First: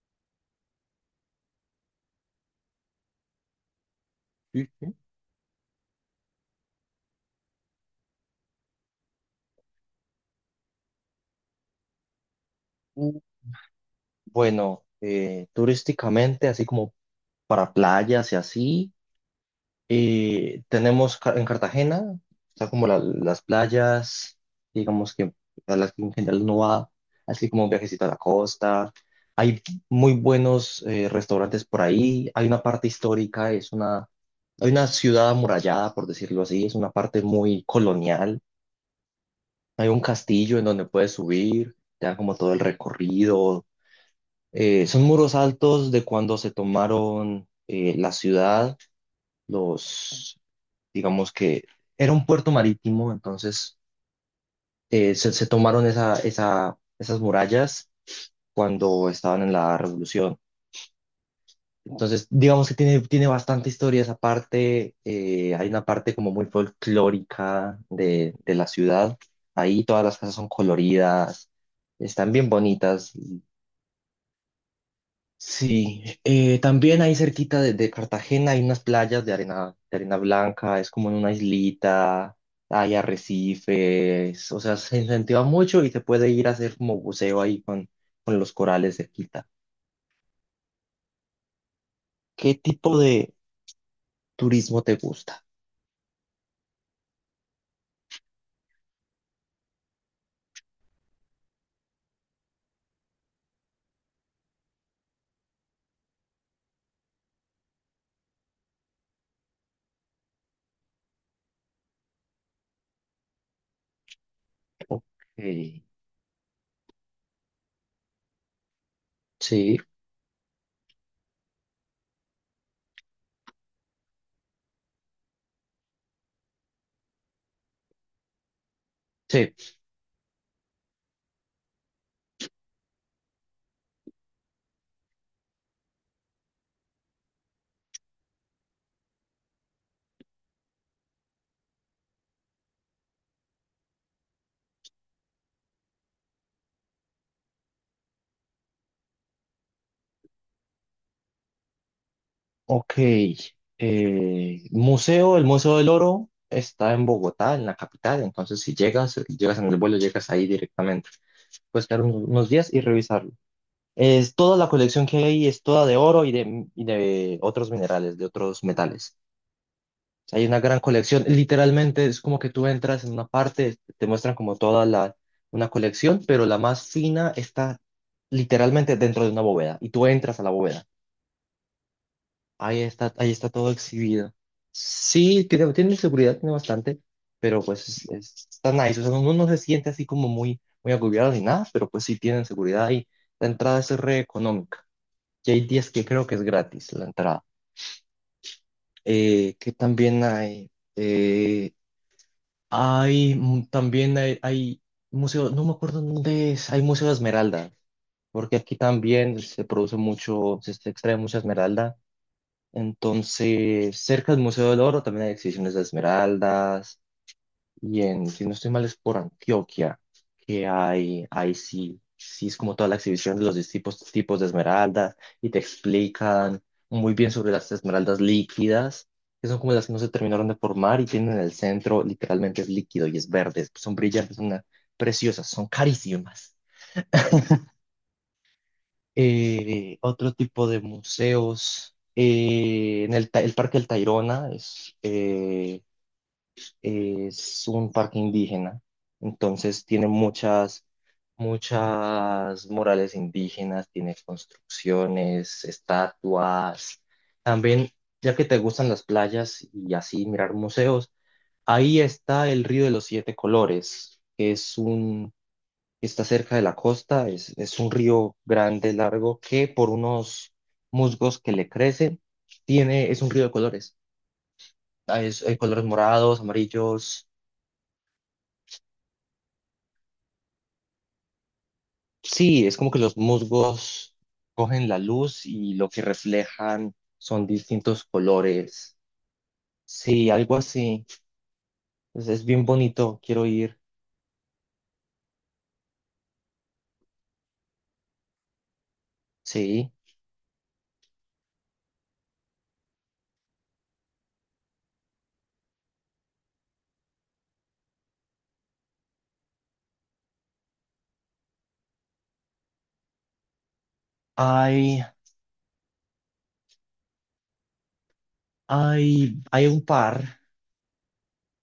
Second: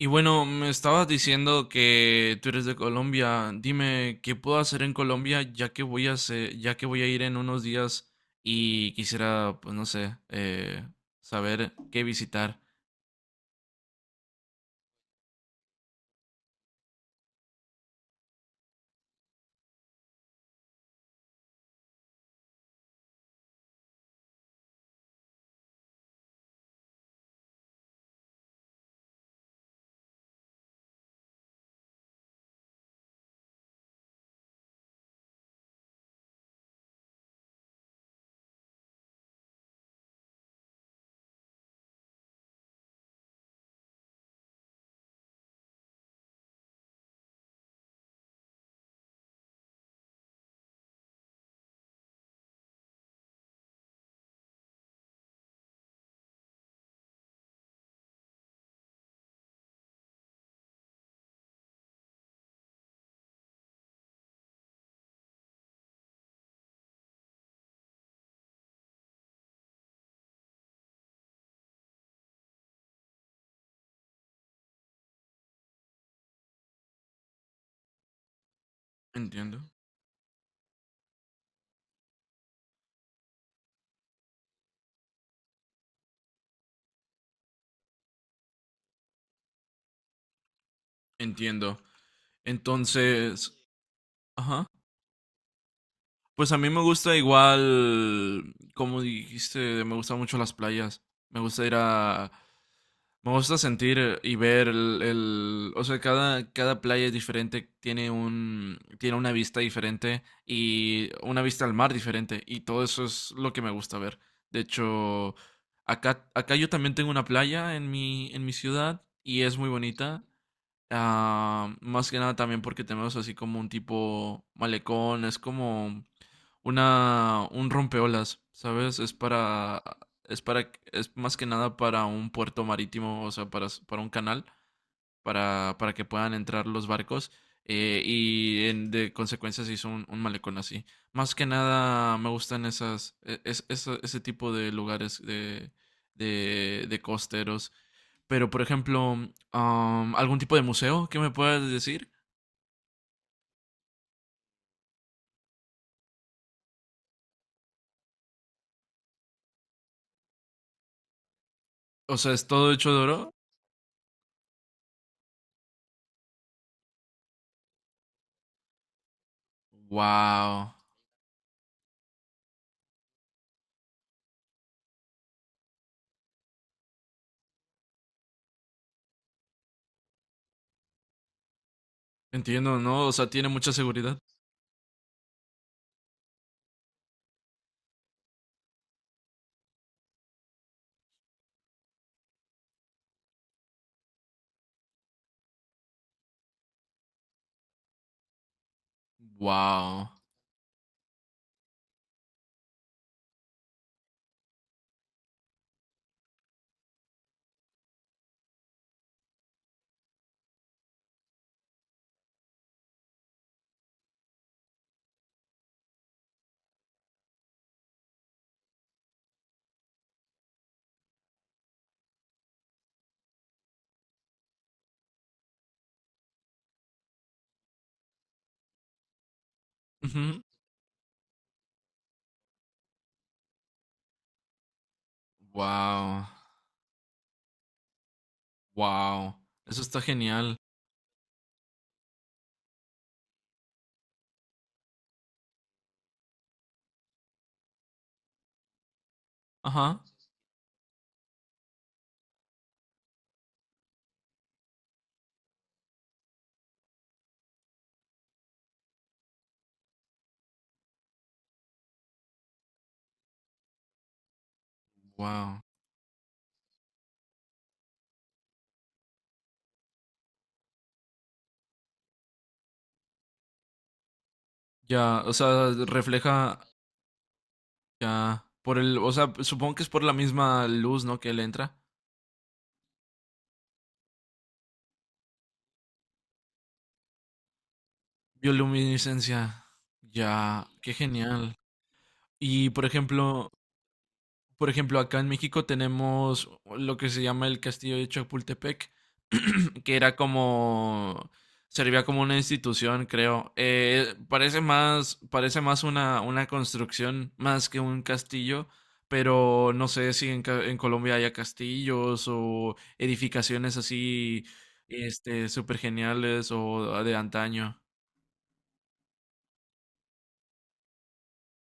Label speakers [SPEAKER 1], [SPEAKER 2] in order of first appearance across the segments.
[SPEAKER 1] Y bueno, me estabas diciendo que tú eres de Colombia. Dime, ¿qué puedo
[SPEAKER 2] Sí,
[SPEAKER 1] hacer
[SPEAKER 2] sí.
[SPEAKER 1] en Colombia ya que voy a ir en unos días y quisiera, pues no sé, saber qué visitar?
[SPEAKER 2] Mm, Bueno, turísticamente, así como para playas y así, en Cartagena, está como las playas, digamos que a las que en general uno va, así como un viajecito a la costa. Hay muy buenos restaurantes por ahí, hay una parte histórica, hay una ciudad amurallada, por decirlo así, es una parte muy colonial. Hay un castillo en donde puedes subir, te dan como todo el recorrido. Son muros altos de cuando se tomaron la ciudad, los, digamos que era un puerto marítimo, entonces se tomaron esas murallas cuando estaban en la revolución. Entonces, digamos que tiene bastante historia esa parte, hay una parte como muy folclórica de la ciudad, ahí todas las casas son coloridas, están bien bonitas. Sí, también ahí cerquita de Cartagena hay unas playas
[SPEAKER 1] Entiendo.
[SPEAKER 2] de arena blanca, es como en una islita, hay arrecifes, o sea, se incentiva mucho y se puede ir a hacer como buceo ahí con los corales cerquita.
[SPEAKER 1] Entiendo.
[SPEAKER 2] ¿Qué tipo de
[SPEAKER 1] Entonces, ajá.
[SPEAKER 2] turismo te gusta?
[SPEAKER 1] Pues a mí me gusta igual, como dijiste, me gustan mucho las playas. Me gusta ir a... Me gusta sentir y ver o sea, cada playa es diferente, tiene un, tiene una vista diferente y una vista al mar diferente y todo eso es lo que me gusta ver. De
[SPEAKER 2] Ok,
[SPEAKER 1] hecho, acá yo también tengo una playa en en mi ciudad y es muy
[SPEAKER 2] sí,
[SPEAKER 1] bonita. Ah, más que nada también porque tenemos así como un tipo malecón, es como una un rompeolas, ¿sabes?
[SPEAKER 2] sí,
[SPEAKER 1] Es más que nada para un puerto marítimo, o sea, para un canal para que puedan entrar los barcos y de consecuencia se hizo un malecón así. Más que nada me gustan esas e- es- esa- ese tipo de lugares de costeros. Pero por ejemplo, algún tipo de museo que me puedas decir?
[SPEAKER 2] ok. Eh, museo, el Museo del Oro está en Bogotá, en la capital, entonces si llegas, llegas en el vuelo, llegas ahí directamente. Puedes quedar
[SPEAKER 1] O
[SPEAKER 2] unos
[SPEAKER 1] sea, es
[SPEAKER 2] unos días
[SPEAKER 1] todo
[SPEAKER 2] y
[SPEAKER 1] hecho de
[SPEAKER 2] revisarlo.
[SPEAKER 1] oro.
[SPEAKER 2] Es toda la colección que hay es toda de oro y de otros minerales, de otros metales. O sea, hay una
[SPEAKER 1] Wow.
[SPEAKER 2] gran colección. Literalmente es como que tú entras en una parte, te muestran como toda la, una colección, pero la más fina está literalmente dentro de una bóveda y tú entras a la bóveda.
[SPEAKER 1] Entiendo, ¿no? O sea,
[SPEAKER 2] Ahí está
[SPEAKER 1] tiene
[SPEAKER 2] todo
[SPEAKER 1] mucha seguridad.
[SPEAKER 2] exhibido. Sí, tiene seguridad, tiene bastante, pero pues está nice. O sea, uno no se siente así como muy, muy agobiado ni nada, pero pues sí tienen seguridad y la entrada es re económica y hay días que creo que es gratis la entrada. Que
[SPEAKER 1] Wow.
[SPEAKER 2] también hay, hay museo, no me acuerdo dónde es, hay Museo de Esmeralda, porque aquí también se produce mucho, se extrae mucha esmeralda. Entonces, cerca del Museo del Oro también hay exhibiciones de esmeraldas. Y en, si no estoy mal, es por Antioquia, que hay, ahí sí, sí es como toda la exhibición de los distintos tipos de esmeraldas y te explican muy bien sobre las esmeraldas líquidas, que son como las que no se
[SPEAKER 1] Ujú.
[SPEAKER 2] terminaron de formar y tienen el centro, literalmente es líquido y es verde, pues son brillantes, preciosas, son
[SPEAKER 1] Wow.
[SPEAKER 2] carísimas.
[SPEAKER 1] Wow. Eso está
[SPEAKER 2] Otro
[SPEAKER 1] genial.
[SPEAKER 2] tipo de museos, el Parque del Tayrona es un parque indígena, entonces
[SPEAKER 1] Ajá.
[SPEAKER 2] tiene muchas, muchas murales indígenas, tiene construcciones, estatuas. También, ya que te gustan las playas y así mirar museos, ahí está el Río de los Siete Colores,
[SPEAKER 1] Wow.
[SPEAKER 2] está cerca de la costa, es un río grande, largo, que por unos musgos que le crecen, tiene, es un río de colores.
[SPEAKER 1] Ya,
[SPEAKER 2] Hay,
[SPEAKER 1] o
[SPEAKER 2] hay
[SPEAKER 1] sea,
[SPEAKER 2] colores morados,
[SPEAKER 1] refleja
[SPEAKER 2] amarillos.
[SPEAKER 1] ya por el, o sea, supongo que es por la misma luz, ¿no? Que le entra.
[SPEAKER 2] Sí, es como que los musgos cogen la luz y lo que reflejan son distintos colores.
[SPEAKER 1] Bioluminiscencia.
[SPEAKER 2] Sí, algo
[SPEAKER 1] Ya, qué
[SPEAKER 2] así.
[SPEAKER 1] genial.
[SPEAKER 2] Pues es bien
[SPEAKER 1] Y por
[SPEAKER 2] bonito, quiero
[SPEAKER 1] ejemplo,
[SPEAKER 2] ir.
[SPEAKER 1] por ejemplo, acá en México tenemos lo que se llama el Castillo de Chapultepec,
[SPEAKER 2] Sí.
[SPEAKER 1] que era como... Servía como una institución, creo. Parece más una construcción más que un castillo, pero no sé si en Colombia haya castillos o edificaciones así,
[SPEAKER 2] Hay,
[SPEAKER 1] este, súper geniales o de antaño.
[SPEAKER 2] hay un par,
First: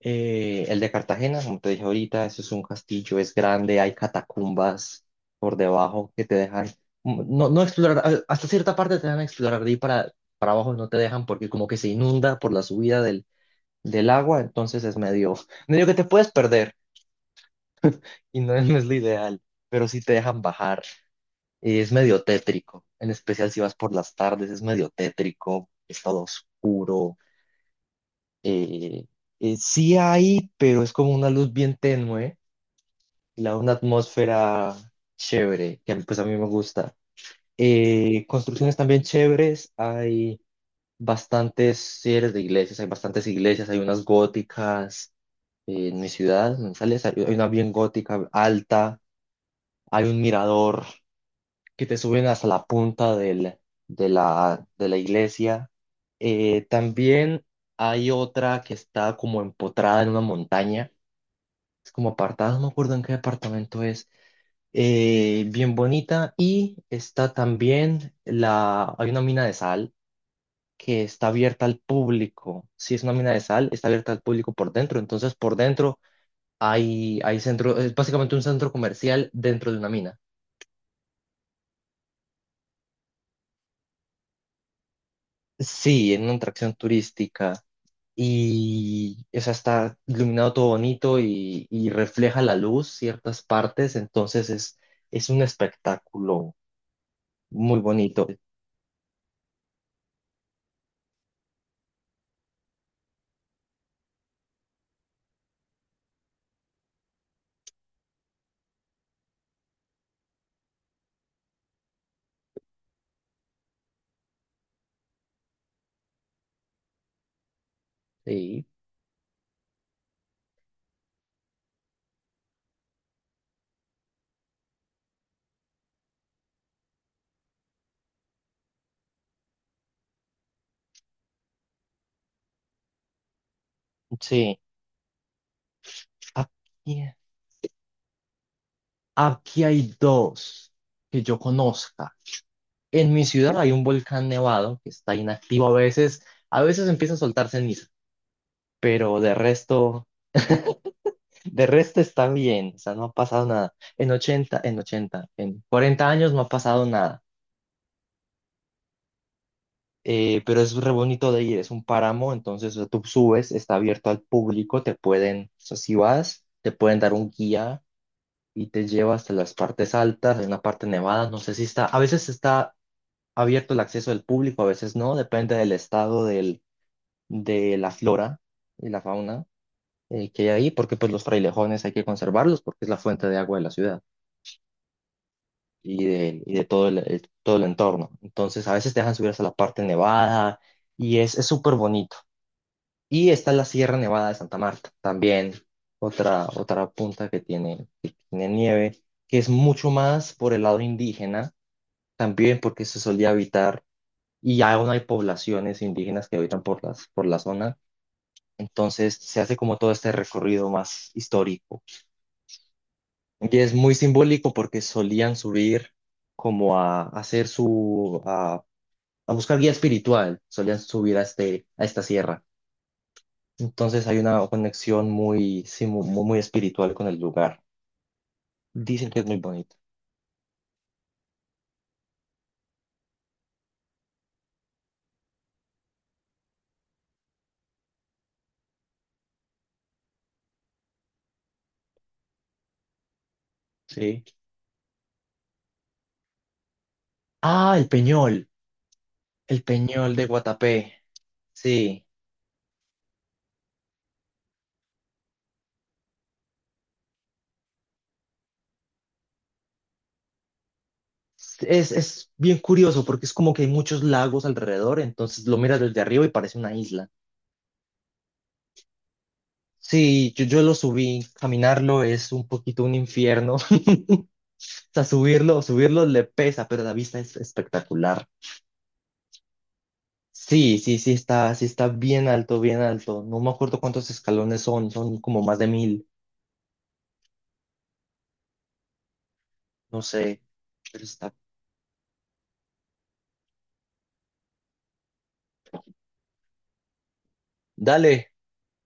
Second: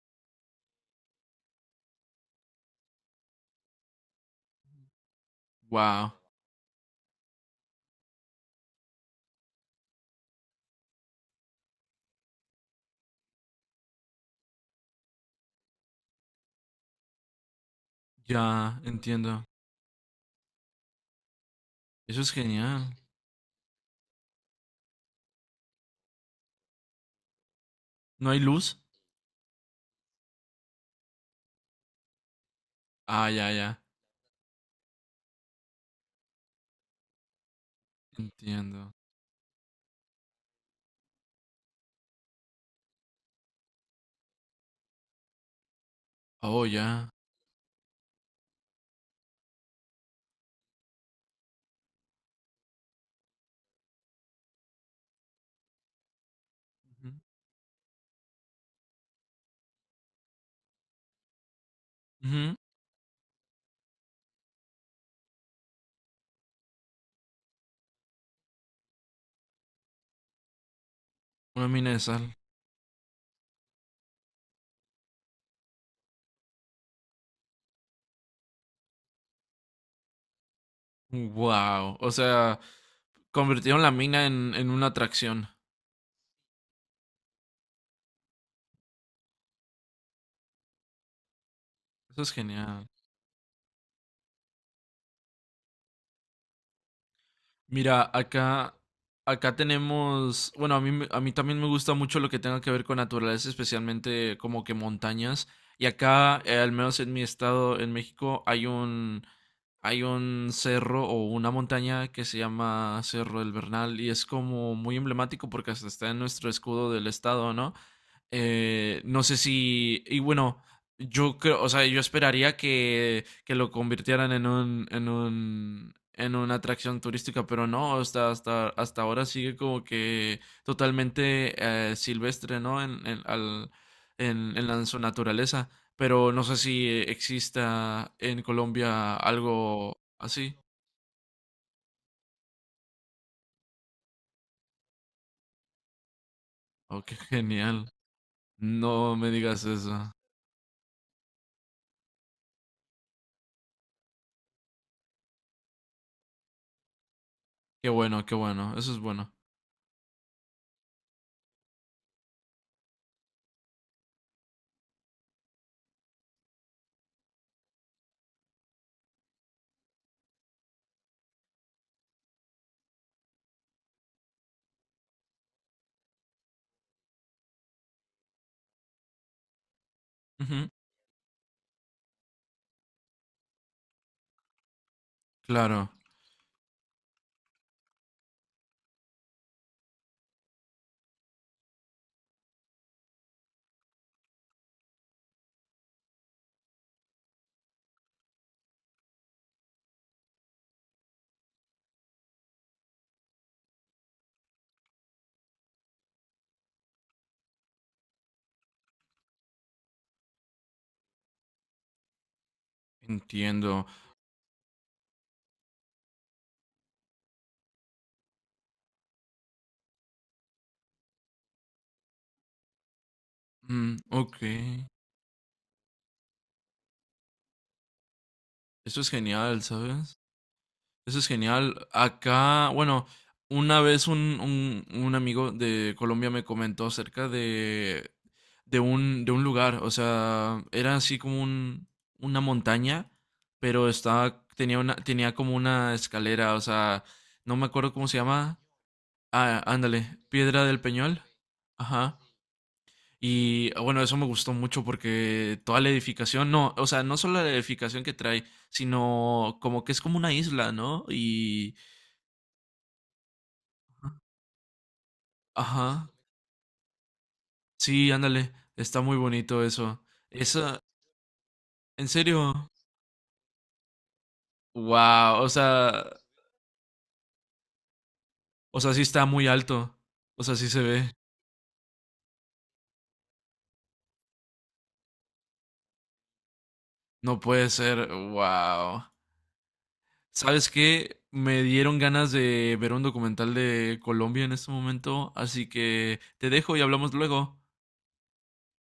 [SPEAKER 2] el de Cartagena, como te dije ahorita, eso es un castillo, es grande, hay catacumbas por debajo
[SPEAKER 1] Wow,
[SPEAKER 2] que te dejan, mm, no, no explorar, hasta cierta parte te dejan explorar de ahí para abajo, no te dejan porque como que se inunda por la subida del agua, entonces es medio que te puedes perder y no es, no
[SPEAKER 1] ya
[SPEAKER 2] es lo
[SPEAKER 1] entiendo.
[SPEAKER 2] ideal, pero sí te dejan bajar. Y es
[SPEAKER 1] Eso
[SPEAKER 2] medio
[SPEAKER 1] es
[SPEAKER 2] tétrico,
[SPEAKER 1] genial.
[SPEAKER 2] en especial si vas por las tardes, es medio tétrico, es todo oscuro.
[SPEAKER 1] ¿No hay luz?
[SPEAKER 2] eh, sí hay, pero es como una luz bien tenue,
[SPEAKER 1] Ah,
[SPEAKER 2] y
[SPEAKER 1] ya,
[SPEAKER 2] la, una
[SPEAKER 1] ya,
[SPEAKER 2] atmósfera chévere, que pues a mí me gusta. Construcciones
[SPEAKER 1] entiendo.
[SPEAKER 2] también chéveres, hay bastantes, si eres de iglesias, hay bastantes iglesias, hay unas góticas. En mi ciudad, en
[SPEAKER 1] Oh,
[SPEAKER 2] Manizales,
[SPEAKER 1] ya.
[SPEAKER 2] hay una bien gótica, alta, hay un mirador que te suben hasta la punta de la iglesia.
[SPEAKER 1] Ujú.
[SPEAKER 2] También hay otra que está como empotrada en una montaña, es como apartada,
[SPEAKER 1] Ujú.
[SPEAKER 2] no me acuerdo en qué departamento es. Bien bonita. Y está también la, hay una mina de sal que está abierta
[SPEAKER 1] Una
[SPEAKER 2] al
[SPEAKER 1] mina de sal.
[SPEAKER 2] público. Si es una mina de sal, está abierta al público por dentro, entonces por dentro es básicamente un centro comercial dentro de una mina.
[SPEAKER 1] Wow. O sea, convirtieron la mina en una atracción.
[SPEAKER 2] Sí, en una atracción turística. Y, o sea, está iluminado todo bonito y
[SPEAKER 1] Eso es
[SPEAKER 2] refleja la luz
[SPEAKER 1] genial.
[SPEAKER 2] ciertas partes, entonces es un espectáculo muy
[SPEAKER 1] Mira,
[SPEAKER 2] bonito.
[SPEAKER 1] acá, acá tenemos, bueno, a mí también me gusta mucho lo que tenga que ver con naturaleza, especialmente como que montañas. Y acá, al menos en mi estado, en México, hay un cerro o una montaña que se llama Cerro del Bernal y es como muy emblemático porque hasta está en nuestro escudo del estado, ¿no?
[SPEAKER 2] Sí,
[SPEAKER 1] No sé si. Y bueno, yo creo, o sea, yo esperaría que lo convirtieran en un, en un, en una atracción turística, pero no, hasta ahora sigue como que totalmente silvestre, ¿no?
[SPEAKER 2] sí.
[SPEAKER 1] En en su naturaleza. Pero no sé si
[SPEAKER 2] Aquí,
[SPEAKER 1] exista en Colombia
[SPEAKER 2] aquí hay
[SPEAKER 1] algo así.
[SPEAKER 2] dos que yo conozca. En mi ciudad hay un volcán nevado que está inactivo a veces
[SPEAKER 1] Oh, qué
[SPEAKER 2] empieza a soltar ceniza,
[SPEAKER 1] genial. No
[SPEAKER 2] pero
[SPEAKER 1] me
[SPEAKER 2] de
[SPEAKER 1] digas
[SPEAKER 2] resto...
[SPEAKER 1] eso.
[SPEAKER 2] De resto está bien, o sea, no ha pasado nada. En 40 años no ha pasado nada.
[SPEAKER 1] Qué bueno, qué bueno. Eso es bueno.
[SPEAKER 2] Pero es re bonito de ir, es un páramo, entonces o sea, tú subes, está abierto al público, te pueden, o sea, si vas, te pueden dar un guía y te lleva hasta las partes altas, hay una parte nevada, no sé si está, a veces está abierto el acceso del público, a veces no, depende del estado del, de la flora y la fauna que hay
[SPEAKER 1] Ujú,
[SPEAKER 2] ahí, porque pues los frailejones hay que conservarlos porque es la fuente de agua de la ciudad.
[SPEAKER 1] claro,
[SPEAKER 2] Y de todo todo el entorno. Entonces, a veces te dejan subir hasta la parte nevada y es súper bonito. Y está la Sierra Nevada de Santa Marta, también otra, otra punta que tiene nieve, que es mucho más por el lado indígena, también porque se solía habitar y aún hay poblaciones indígenas que habitan por la zona. Entonces se hace como todo este recorrido más histórico. Y es
[SPEAKER 1] entiendo.
[SPEAKER 2] muy simbólico porque solían subir como a hacer su, a buscar guía espiritual, solían subir a, este, a esta sierra.
[SPEAKER 1] Mm,
[SPEAKER 2] Entonces hay
[SPEAKER 1] ok.
[SPEAKER 2] una conexión muy, sí, muy espiritual con el lugar.
[SPEAKER 1] Eso
[SPEAKER 2] Dicen
[SPEAKER 1] es
[SPEAKER 2] que es muy
[SPEAKER 1] genial,
[SPEAKER 2] bonito.
[SPEAKER 1] ¿sabes? Eso es genial. Acá, bueno, una vez un amigo de Colombia me comentó acerca de, de un lugar. O sea, era así como un, una montaña, pero
[SPEAKER 2] Sí.
[SPEAKER 1] estaba, tenía una, tenía como una escalera. O sea, no me
[SPEAKER 2] Ah,
[SPEAKER 1] acuerdo cómo se llama.
[SPEAKER 2] El
[SPEAKER 1] Ah,
[SPEAKER 2] Peñol
[SPEAKER 1] ándale,
[SPEAKER 2] de
[SPEAKER 1] Piedra del
[SPEAKER 2] Guatapé.
[SPEAKER 1] Peñol.
[SPEAKER 2] Sí.
[SPEAKER 1] Ajá. Y bueno, eso me gustó mucho porque toda la edificación, no, o sea, no solo la edificación que trae, sino como que es como una isla, ¿no? Y,
[SPEAKER 2] Es bien curioso porque es como que hay muchos lagos alrededor, entonces lo miras desde
[SPEAKER 1] ajá,
[SPEAKER 2] arriba y parece una isla.
[SPEAKER 1] sí, ándale, está muy bonito eso.
[SPEAKER 2] Sí, yo lo
[SPEAKER 1] Esa,
[SPEAKER 2] subí, caminarlo
[SPEAKER 1] en
[SPEAKER 2] es un
[SPEAKER 1] serio,
[SPEAKER 2] poquito un infierno. O sea,
[SPEAKER 1] wow,
[SPEAKER 2] subirlo, subirlo le pesa, pero la vista es espectacular.
[SPEAKER 1] o sea, sí está muy alto, o sea, sí
[SPEAKER 2] Sí,
[SPEAKER 1] se
[SPEAKER 2] sí,
[SPEAKER 1] ve,
[SPEAKER 2] sí está bien alto, bien alto. No me acuerdo cuántos escalones son, son como más de 1.000,
[SPEAKER 1] no puede ser, wow.
[SPEAKER 2] no sé,
[SPEAKER 1] ¿Sabes
[SPEAKER 2] pero
[SPEAKER 1] qué?
[SPEAKER 2] está.
[SPEAKER 1] Me dieron ganas de ver un documental de Colombia en este momento, así que te dejo y hablamos luego.
[SPEAKER 2] Dale,